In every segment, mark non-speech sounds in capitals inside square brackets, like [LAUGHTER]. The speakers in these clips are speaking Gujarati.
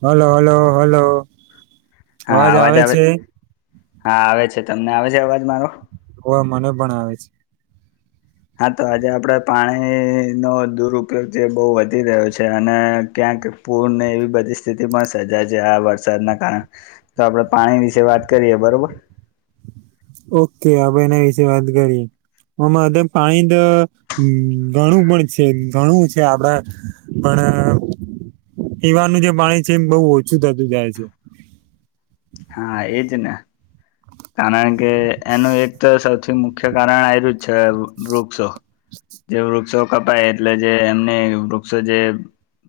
હલો હલો હલો હા અવાજ આવે હા આવે છે તમને આવે છે અવાજ મારો હો મને પણ આવે છે હા તો આજે આપડે પાણીનો દુરપયોગ જે બહુ વધી રહ્યો છે અને ક્યાંક પૂર ને એવી બધી સ્થિતિ પણ સર્જાય છે આ વરસાદના કારણ તો આપડે પાણી વિશે વાત કરીએ બરોબર ઓકે આપણે એના વિશે વાત કરીએ હમના પાણી તો હમ ઘણું પણ છે ઘણું છે આપડા પણ પીવાનું જે પાણી છે એ બહુ ઓછું થતું જાય છે હા એજ ને કારણ કે એનું એક તો સૌથી મુખ્ય કારણ આયરુ જ છે વૃક્ષો જે વૃક્ષો કપાય એટલે જે એમને વૃક્ષો જે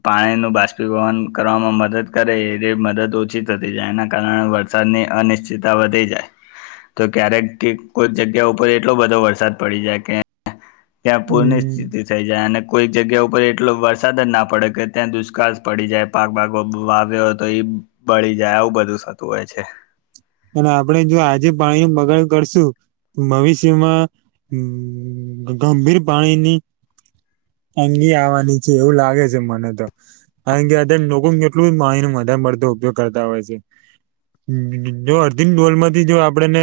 પાણી નું બાષ્પીભવન કરવામાં મદદ કરે એ મદદ ઓછી થતી જાય એના કારણે વર સાદની અનિશ્ચિતતા વધી જાય તો ક્યારેક ઠીક કોઈ જગ્યા ઉપર એટલો બધો વરસાદ પડી જાય કે ત્યાં પૂર ની હમ સ્થિતિ થઈ જાય અને કોઈક જગ્યા ઉપર એટલો વરસાદ જ ના પડે કે ત્યાં દુષ્કાળ પડી જાય પાક ભાગ વાવ્યો હોય તો ઈ બળી જાય આવું બધું થતું હોય છે અને આપણેે જો આજે પાણી નું બગાડ કરશું ભવિષ્યમાં ગંભીર પાણીની તંગી આવાની છે એવું લાગે છે મને તો કારણ કે અત્યારે લોકો કેટલું પાણીનો વધારે પડતો ઉપયોગ કરતા હોય છે જો અડધી ડોલમાંથી જો આપડેને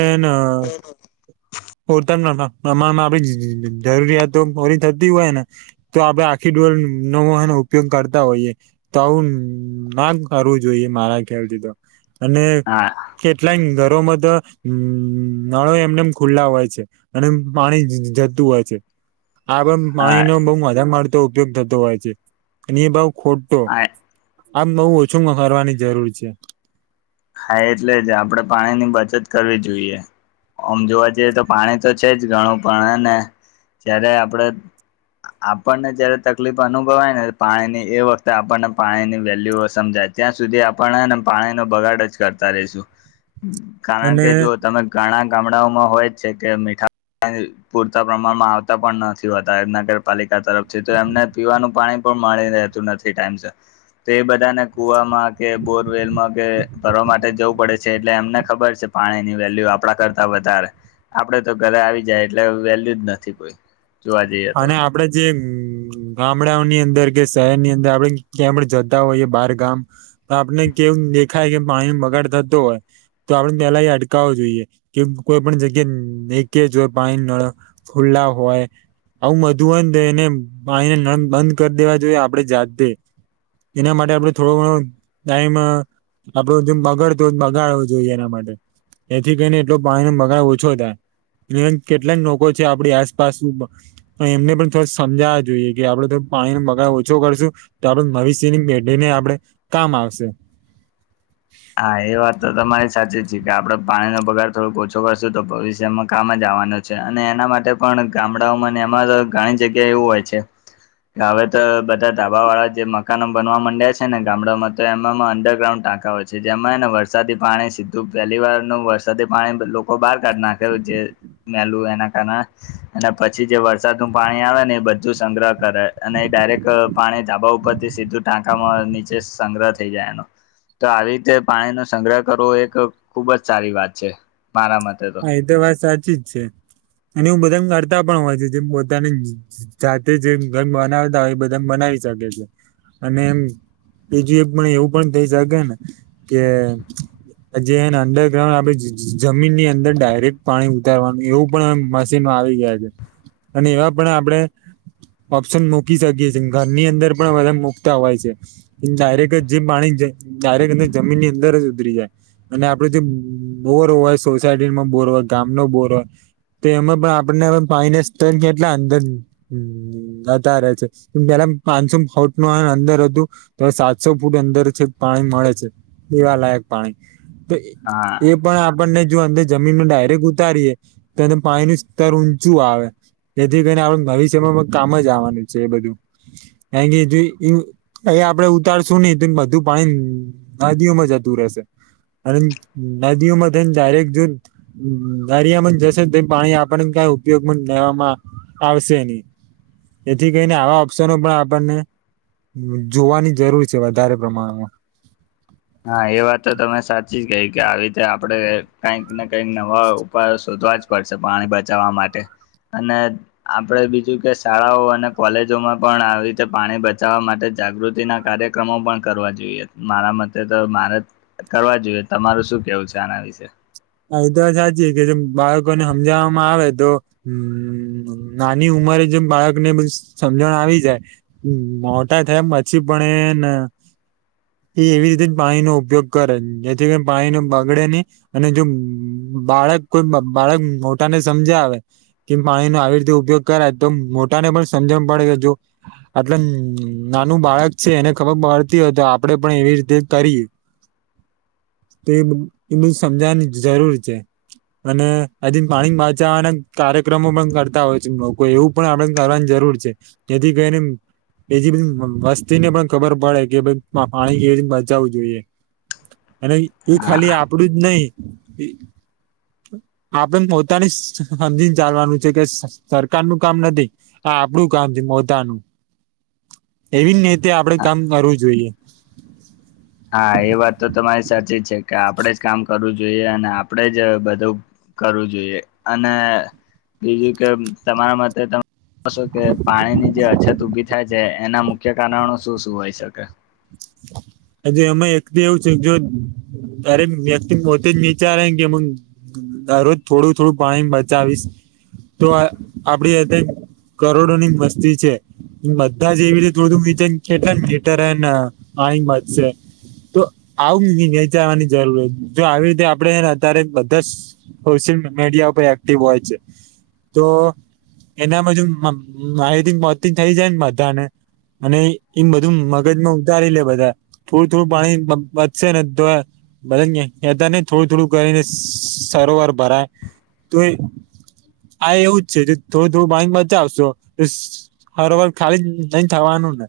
પૂરતા પ્રમાણમાં આપડી જરૂરિયાતો પરી થતી હોય ને તો આપડે આખી ડોર નવાનો ઉપયોગ કરતા હોઈએ તો આવું ના કરવું જોઈએ મારા ખ્યાલથી તો અને હા કેટલાક ઘરો માતો નળો એમનેમ ખુલ્લા હોય છે અને પાણી જતું હોય છે આ પણ હા પાણીનો બઉ વધા મારતો ઉપયોગ થતો હોય છે અને એ બઉ ખો તો હા આમ બવુ ઓછું કરવાની જરૂર છે ખાાય એટલે જ આપડે પાણીની બચત કરવી જોઈએ આમ જોવા જઈએ તો પાણી તો છે જ ઘણું પણ અને જય્યારે આપડે આપણને જયારે તકલીફ અનુભવાય ને પાણી ની એ વખતે આપણને પાણી ની વેલ્યુ સમજાય ત્યાં સુધી આપણને પાણીનો બગાડ જ કરતા રઈશું કારણ અને કે જો તમે ઘણા ગામડાઓમાં હોય જ છે કે મીઠા પૂરતા પ્રમાણમાં આવતા પણ નથી હોતા નગરપાલિકા તરફથી તો એમને પીવાનું પાણી પણ મળી રહેતું નથી ટાઈમ સર તો એ બધાને કુવામાં કે બોરવેલમાં કે ભરવા માટે જવું પડે છે એટલે એમને ખબર છે પાણીની વેલ્યુ આપડા કરતા વધારે. આપડે તો ઘરે આવી જાય એટલે વેલયુ જ નથી કોઈ જોવા જઈએ તો. અને આપડે જે ગામડાઓની અંદર કે શહેરની અંદર આપડે કેયાં પણ જતા હોઈએ બાર ગામ તો આપને કેવું દેખાય કે પાણી બગાડ થતો હોય તો આપડે પેલા એ અટકાવો જોઈએ કે કોઈ પણ જગ્યા જો હોય પાણી નળ ખુલ્લા હોય આવું બધું હોય તો એને પાણીને નળ બંધ કરી દેવા જોઈએ આપડે જાતે એના માટે આપડે થોડો ઘણો ટાઈમ આપડો જેમ બગાડતો હો તો બગાડવો જોઈએ એના માટે એથી કરીને એટલો પાણીનો બગાડ ઓછો થાય. પ્રંક કેટલાક લોકો છે આપડી આસપાસ પણ એમને પણ થો સમજાવવા જોઈએ કે આપડે તો પાણી બગાડ ઓછો કરશું તો આપડે ભવિષ્યની પેઢીને આપડે કામ આવશે. હા એ વાત તો તમારી સાચી જ છે કે આપડે પાણીનો બગાડ થોડોક ઓછો કરશું તો ભવિષ્યમાં કામ જ આવવાનો છે. અને એના માટે પણ ગામડાઓમાં એમાં ઘણી જગ્યા એવું હોય છે. હવે તો બધા ધાબા વાળા જે મકાનો બનવા માંડ્યા છે ને ગામડામાં તો એમાંમાં અંડરગ્રાઉન્ડ ટાંકા હોય છે. જેમાં ને વરસાદી પાણી સીધું પહેલી વાર નુ વરસાદી પાણી લો કો બહાર કાઢનાખે છે જે મેલું એના કારણે અને પછી જે વરસાદ નું પાણી આવે ને એ બધું સંગ્રહ કરે અને એ ડાયરેક્ટ પાણી ધાબા ઉપરથી સીધું ટાંકામાં નીચે સંગ્રહ થઈ જાય આનો તો આવી તે પાણીનો સંગ્રહ કરવો એક ખુબ જ સારી વાત છે મારા મતે. હા એ તો વાત સાચી જ છે અને એવુ બધા કરતા પણ હોય છે જેમ પોતાની જ જ જાતે જે ઘર બનાવતા હોય એ બધા બનાવી શકે છે અને એમ બીજું એક પણ એવું પણ થઇ શકેેને કે જે એને અંડરગ્રાઉન્ડ આપે જ જ જમીન નીં અંદ અંદર ડાયરેક્ટ પાણી ઉતારવાનું એવું પણ મશીન આવી ગયા છે. અને એવા પણ આપડે ઓપ્શન મૂકી શકીએ છીએ ઘરની અંદર પણ બધા મૂકતા હોય છે. ડાયરેક્ટ જે પાણી જ ડાયરેક્ટ જમીનની અંદર જ ઉતરી જાય અને આપડે જે બોર હોય સોસાયટી નો બોર હોય ગામ નો બોર હોય તો એમાં પણ આપને ફાઈને સ્તર કેટલા અંદર અતારે છે પેલા પાનસો ફુટ નુ અંદર હતું. તો સાતસો ફૂટ અંદર છેક પાણી મળે છે પીવા લાયક પાણી તો હા એ પણ આપણને જો અંદર જમીન ડાયરેક્ટ ઉતારીએ તો અ પાણીનું સ્તર ઊંચું આવે જેથી કરીને આપ ભવિષ્યમાં કામ જ આવવાનું છે એ બધું કારકે જે એ એ આપડે ઉતારશું નહીં તો બધું પાણી નદીઓમાં જતું રહેશે અને નદીઓ મા થઈન ડાયરેક્ટ જો દરિયામાં જશે તો પાણી આપણને કોઈ ઉપયોગમાં લેવામાં આવશે ની જેથી કરીને આવા ઓપ્શનો પણ આપણને જોવાની જરૂર છે વધારે પ્રમાણમાં. હા એ વાત તો તમે સાચી જ કહી કે આવી રીતે આપડે કઈકને કઈક નવા ઉપાયો શોધવા જ પડશે પાણી બચાવવા માટે અને આપણે બીજું કે શાળાઓ અને કોલેજોમાં પણ આવી રીતે પાણી બચાવવા માટે જાગૃતિ ના કાર્ય ક્રમો પણ કરવા જોઈએ મારા મ તે તો મારેત કરવા જોઈએ તમારું શું કેવું છે આના વિશે. હા એ તો હાચી કે જે બાળકોને હમજાવામાં આવે તો [UNINTELLIGIBLE] નાની ઉંમરે જે બાળકને બ સમજણ આવી જાય મોટા થયા પછી પણ એન એ એવી રીતે જ પાણીનો ઉપયોગ કરે જેથી પાણી નો બગડે નઈ અને જો બાળક કોઈ બાળક મોટા ને સમજાવે કેમ પાણીનો આવી રીતે ઉપયોગ કરાય તો મોટાને પણ સમજણ પડે કે જો આટલા નાનું બાળક છે એને ખબર પડતી હોય તો આપડે પણ એવી રીતે કરી [INAUDIBLE] તો એ એ બધું સમજાવાની જરૂર છે. અને આજે પાણી બચાવાના કાર્યક્રમો પણ કરતા હોય છે લોકો એવું પણ આપણે કરવાન જરૂર છે જેથી કરીને એ બધી વસ્તી ને પણ ખબર પડે કે ભઈ પા-પાણી કેવી બચાવું જોઈએ. [INAUDIBLE] અને એ હા ખાલી આપડું જ નઈ આપડે પોતાની સમજીન ચાલવાનું છે કે સરકાર નું કામ નથી. આ આપડું કામ છે પોતાનું એવી રીતે આપડે કામ કરવું જોઈએ. હા એ વાત તો તમારી સાચી છે કે આપડે જ કામ કરવું જોઈએ અને આપડે જ બધું કરવું જોઈએ અને બીજું કે તમારા મતેતો શું કે પાણીની જે અછત ઊભી થાય છે એના મુખ્ય કારણો શું શું હોય શકે. આજે એમાં એકતો એવું છે જો ક્યારે વ્યક્તિ પોતે વિચારે કે મ દરરોજ થોડું થોડું પાણી બચાવીશ તો આપડી અત્ કરોડો ની વસ્તી છે બધા જ એવી રીતે થોડું થોડું વિચારીએ કેટલા લિટર હેન પાણી બચશે તો આવું વિચારવાની જરૂર, જો આવી રીતે આપડે અત્યારે બધા સ સોશિયલ મીડિયા પર એક્ટિવ હોય છે તો એનામાંજો માં માહિતી પોંચતી થઈ જાય ને બધા ને અને ઈ બધું મગજમાં ઉ તારી લે બધા થોડું થોડું પાણી બચશે ને તોએ બધા કેતા નઇ થોડું થોડું કરીને સરોવર ભરાય તોએ આ એવું જ છે થોડું થોડું પાણી બચાવશો [UNINTELLIGIBLE] સરોવર ખાલી જ નઈ થવાનું ને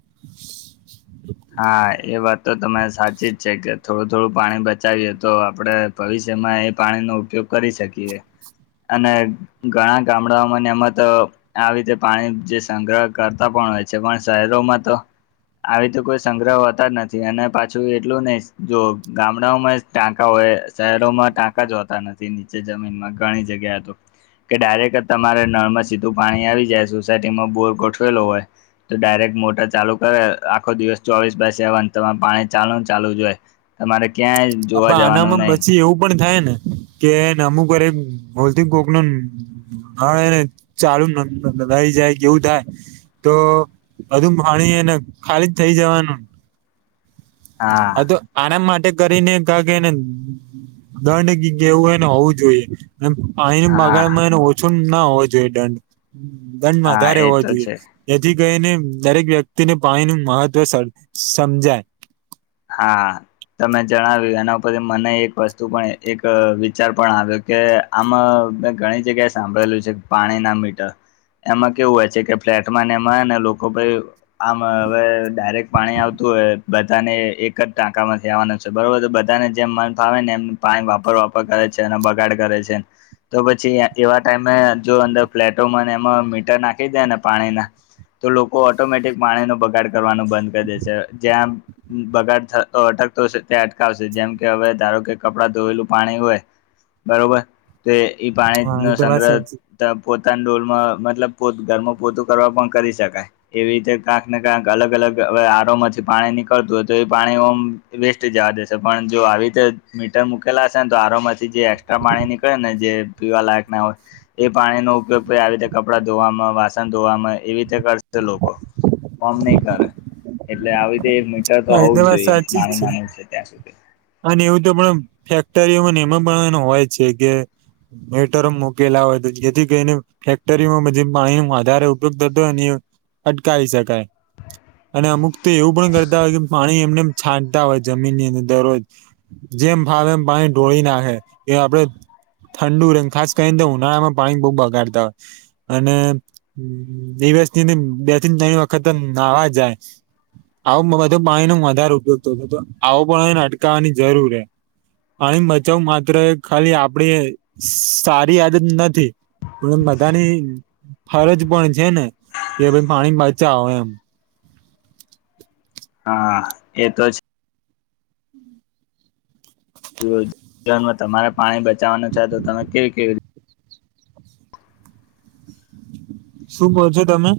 હા એ વાત તો તમે સાચી જ છે કે થોડું થોડું પાણી બચાવીએ તો આપડે ભવિષ્યમાં એ પાણીનો ઉપયોગ કરી શકીએ. અને ઘણા ગામડાઓમાં એમાં તો આવી રીતે પાણી જે સંગ્રહ કરતા પણ હોય છે પણ શહેરોમાં તો આવી રીતે કોઈ સંગ્રહ હોતા નથી અને પાછું એટલું નહી જો ગામડાઓમાં જ ટાંકા હોય શહેરોમાં ટાંક કા જ હોતા નથી નીચે જમીનમાં ઘણી જગ્યે તો કે ડાયરેક્ટ તમારે નળમાં સીધું પાણી આવી જાય સોસાયટીમાં બોર ગોઠવેલો હોય તો ડાયરેક્ટ મોટર ચાલુ કરે આખો દિવસ ચોવીસ બાય સેવન તમાર પાણી ચાલૂ ન ચાલુ જ જોય તમારે ક્યાં હા પણ આનામમાં પછી એવું પણ થાય ને કે હેન અમુક વાર એક ભૂલ થી કોક નો નળ ચાલુ લકેઆહી જાય કે એવું થાય તો બધું પાણી હેન ખાલી જ થઇ જવાનું. હા આતો આના માટે કરીને ક કેને દંડ કેવું એને હોવું જોઈએ પાણીની હા બગારમાં એને ઓછો ના હોવો જોઈએ દંડ દંડ હા વધારે એ હોવા તો જોઈએ છે જેથી કરીને દરેક વ્યક્તિને પાણી નું મહત્વ સમજાય હા તમે જણાવ્યું એના ઉપરથી મને એક વસ્તુ પણ એક વિચાર પણ આવ્યો કે આમાં મેં ઘણી જગ્યાએ સાંભળેલું છે પાણી ના મીટર એમાં કેવું હોય છે કે ફ્લેટ એમાં ને લોકો પહી આમ હવે ડાયરેક્ટ પાણી આવતું હોય બધાને એક જ ટાંકામાંથી આવાનો છે બરોબર તો બધાને જેમ મન ફાવે ને એમ પાણી વાપર વાપર કરે છે ને બગાડ કરે છે તો પછી એવા ટાઈમે જો અંદર ફ્લેટો મને એમાં મીટર નાખી દેય ને પાણીના તો લોકો ઓટોમેટિક પાણી નો બગાડ કરવાનું બંધ કરી દે છે જ્યાં બગાડ અટકતો ત્યા અટકાવશે જેમ કે હવે ધારો કે કપડા ધોયેલું પાણી હોય બરોબર તે ઈ હા પાણી નો એ તો વાત સાચી સંગ્રહ પોતાના ડોલમાં મતલબ પોત ઘરમાં પોતું કરવા પણ કરી શકાય એવી રીતે ક્યાંક ને ક્યાંક અલગ અલગ આરોમાંથી પાણી નીકળતું હોય તો એ પાણી ઓમ વેસ્ટ જવા દેશે પણ જો આવી રીતે મીટર મૂકેલા હશે ને તો આરોમ જ જે એક્સ્ટ્રા પાણી નીકળે ને જે પીવા લાયક ના હોય એ પાણીનો ઉપયોગ આવી રીતે કપડાં ધોવામાં વાસણ ધોવામાં એવી રીતે કરશે લોકો કોમ નહી કરે એટલે આવી રીતે એક મીટર તો હા એ હોવું જ વાત જોઈએ સાચી જ નાનું નાનું છે ત્યાં સુધી અને એવું તો પણ ફેક્ટરીઓ એમાં પણ હોય છે કે મીટરો મુકેલા હોય જેથી કરીને ફેક્ટરીમાં બધી પાણી નું વધારે ઉપયોગ થતો હોય ને અટકાવી શકાય અને અમુક તો એવું પણ કરતા હોય કે પાણી એમને છાંટતા હોય જમીન ની અંદર દરરોજ જેમ ભાવ એમ પાણી ડોળી નાખે એ આપડે ઠંડુ ર ખાસ કરીને તો ઉનાળામાં પાણી બો બગાડતા અને દિવસ ની બે થી ત્રણ વખત નાવા જાય આવું બધો પાણી નો વધારે ઉપયોગ થતો આવો પણને અટકાવાની જરૂર હે પાણી બચાવ માત્ર ખાલી આપડી સારી આદત નથી પણ બધાની ફરજ પણ છે ને કે ભાઈ પાણી બચાવો એમ હા એ તો જો જીવનમાં તમારે પાણી બચાવાનું છે તો તમે કેવી કેવી શું બોલ છો તમે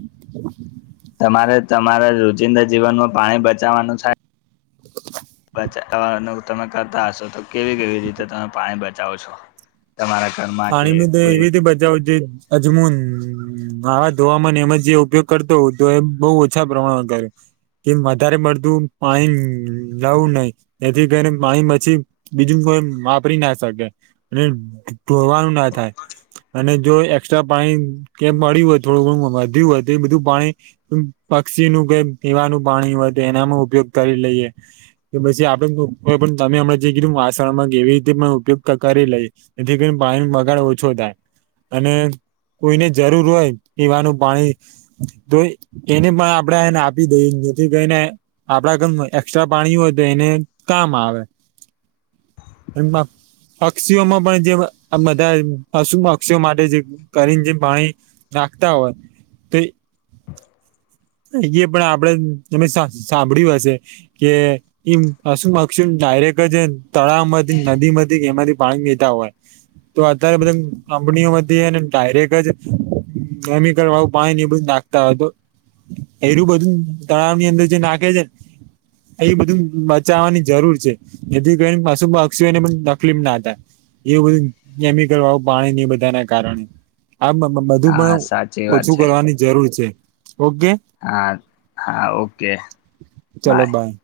તમારે તમારા રોજિંદા જીવનમાં પાણી બચાવાનું થાય [INAUDIBLE] બચાવાનું તમે કરતા હશો તો કેવી કેવી રીતે તમે પાણી બચાવો છો? તમારા ઘરમાં કે પાણીનું તે કોઈ એવી બજાવો જેયે અજમોન હાથ ધોવામાં એમાં જે ઉપયોગ કરતો હો તો એ બહુ ઓછા પ્રમાણમાં કરે કેમ વધારે પડતું પાણી લાવું નહી જેથી કરીને પાણી પછી બીજું કોઈ વાપરી ના શકે અને ટોવાનું ના થાય અને જો એસ્ટ્રા પાણી કે મળ્યું હોય થોડું ઘણું વધ્યું હોય તો એ બધું પાણી પક્ષી નું કે પીવાનું પાણી હોય તો એનામાં ઉપયોગ કરી લઈએ કે પછી આપડે પણ તમે અમે જે કીધું વાસણમાં કેવી રીતે પણ ઉપયોગ કરી લેયે જેથી કરીને પાણી બગાડ ઓછો થાય અને કોઈને જરૂર હોય પીવાનું પાણી તો એને પણ આપડે એને આપી દઈએ જેથી કરીને આપડા ઘરમા એક્સ્ટ્રા પાણી હોય તો એને કામ આવે એમાં પક્ષીઓમા પણ જે આ બધા પશુ પક્ષી માટે જે કરીને જે પાણી નાખતા હોય. અહી પણ આપડે તમે સાંભળ્યું હશે કે એમ પશુપક્ષીઓ ડાયરેક જ તળાવ માંથી નદીમાંથી એમાંથી પાણી વીતા હોય. તો અત્યારે બધા કંપનીઓમાંથી ડાયરેક્ટ જ કેમિકલવાળું પાણી એ બધું નાખતા હોય તો એરું બધું તળાવ ની અંદર જે નાખે છેને. એ બધું બચાવવાની જરૂર છે. એથી કરીને પશુપક્ષીઓ ને પણ તકલીફ ના હતા. એવું બધું કેમિકલ વાળું પાણીને એ બધા ના કારણે આ બધું હા પણ સાચી વાત ઓછું છે કરવાની જરૂર છે, ઓકે હા હા ઓકે ચલો બાય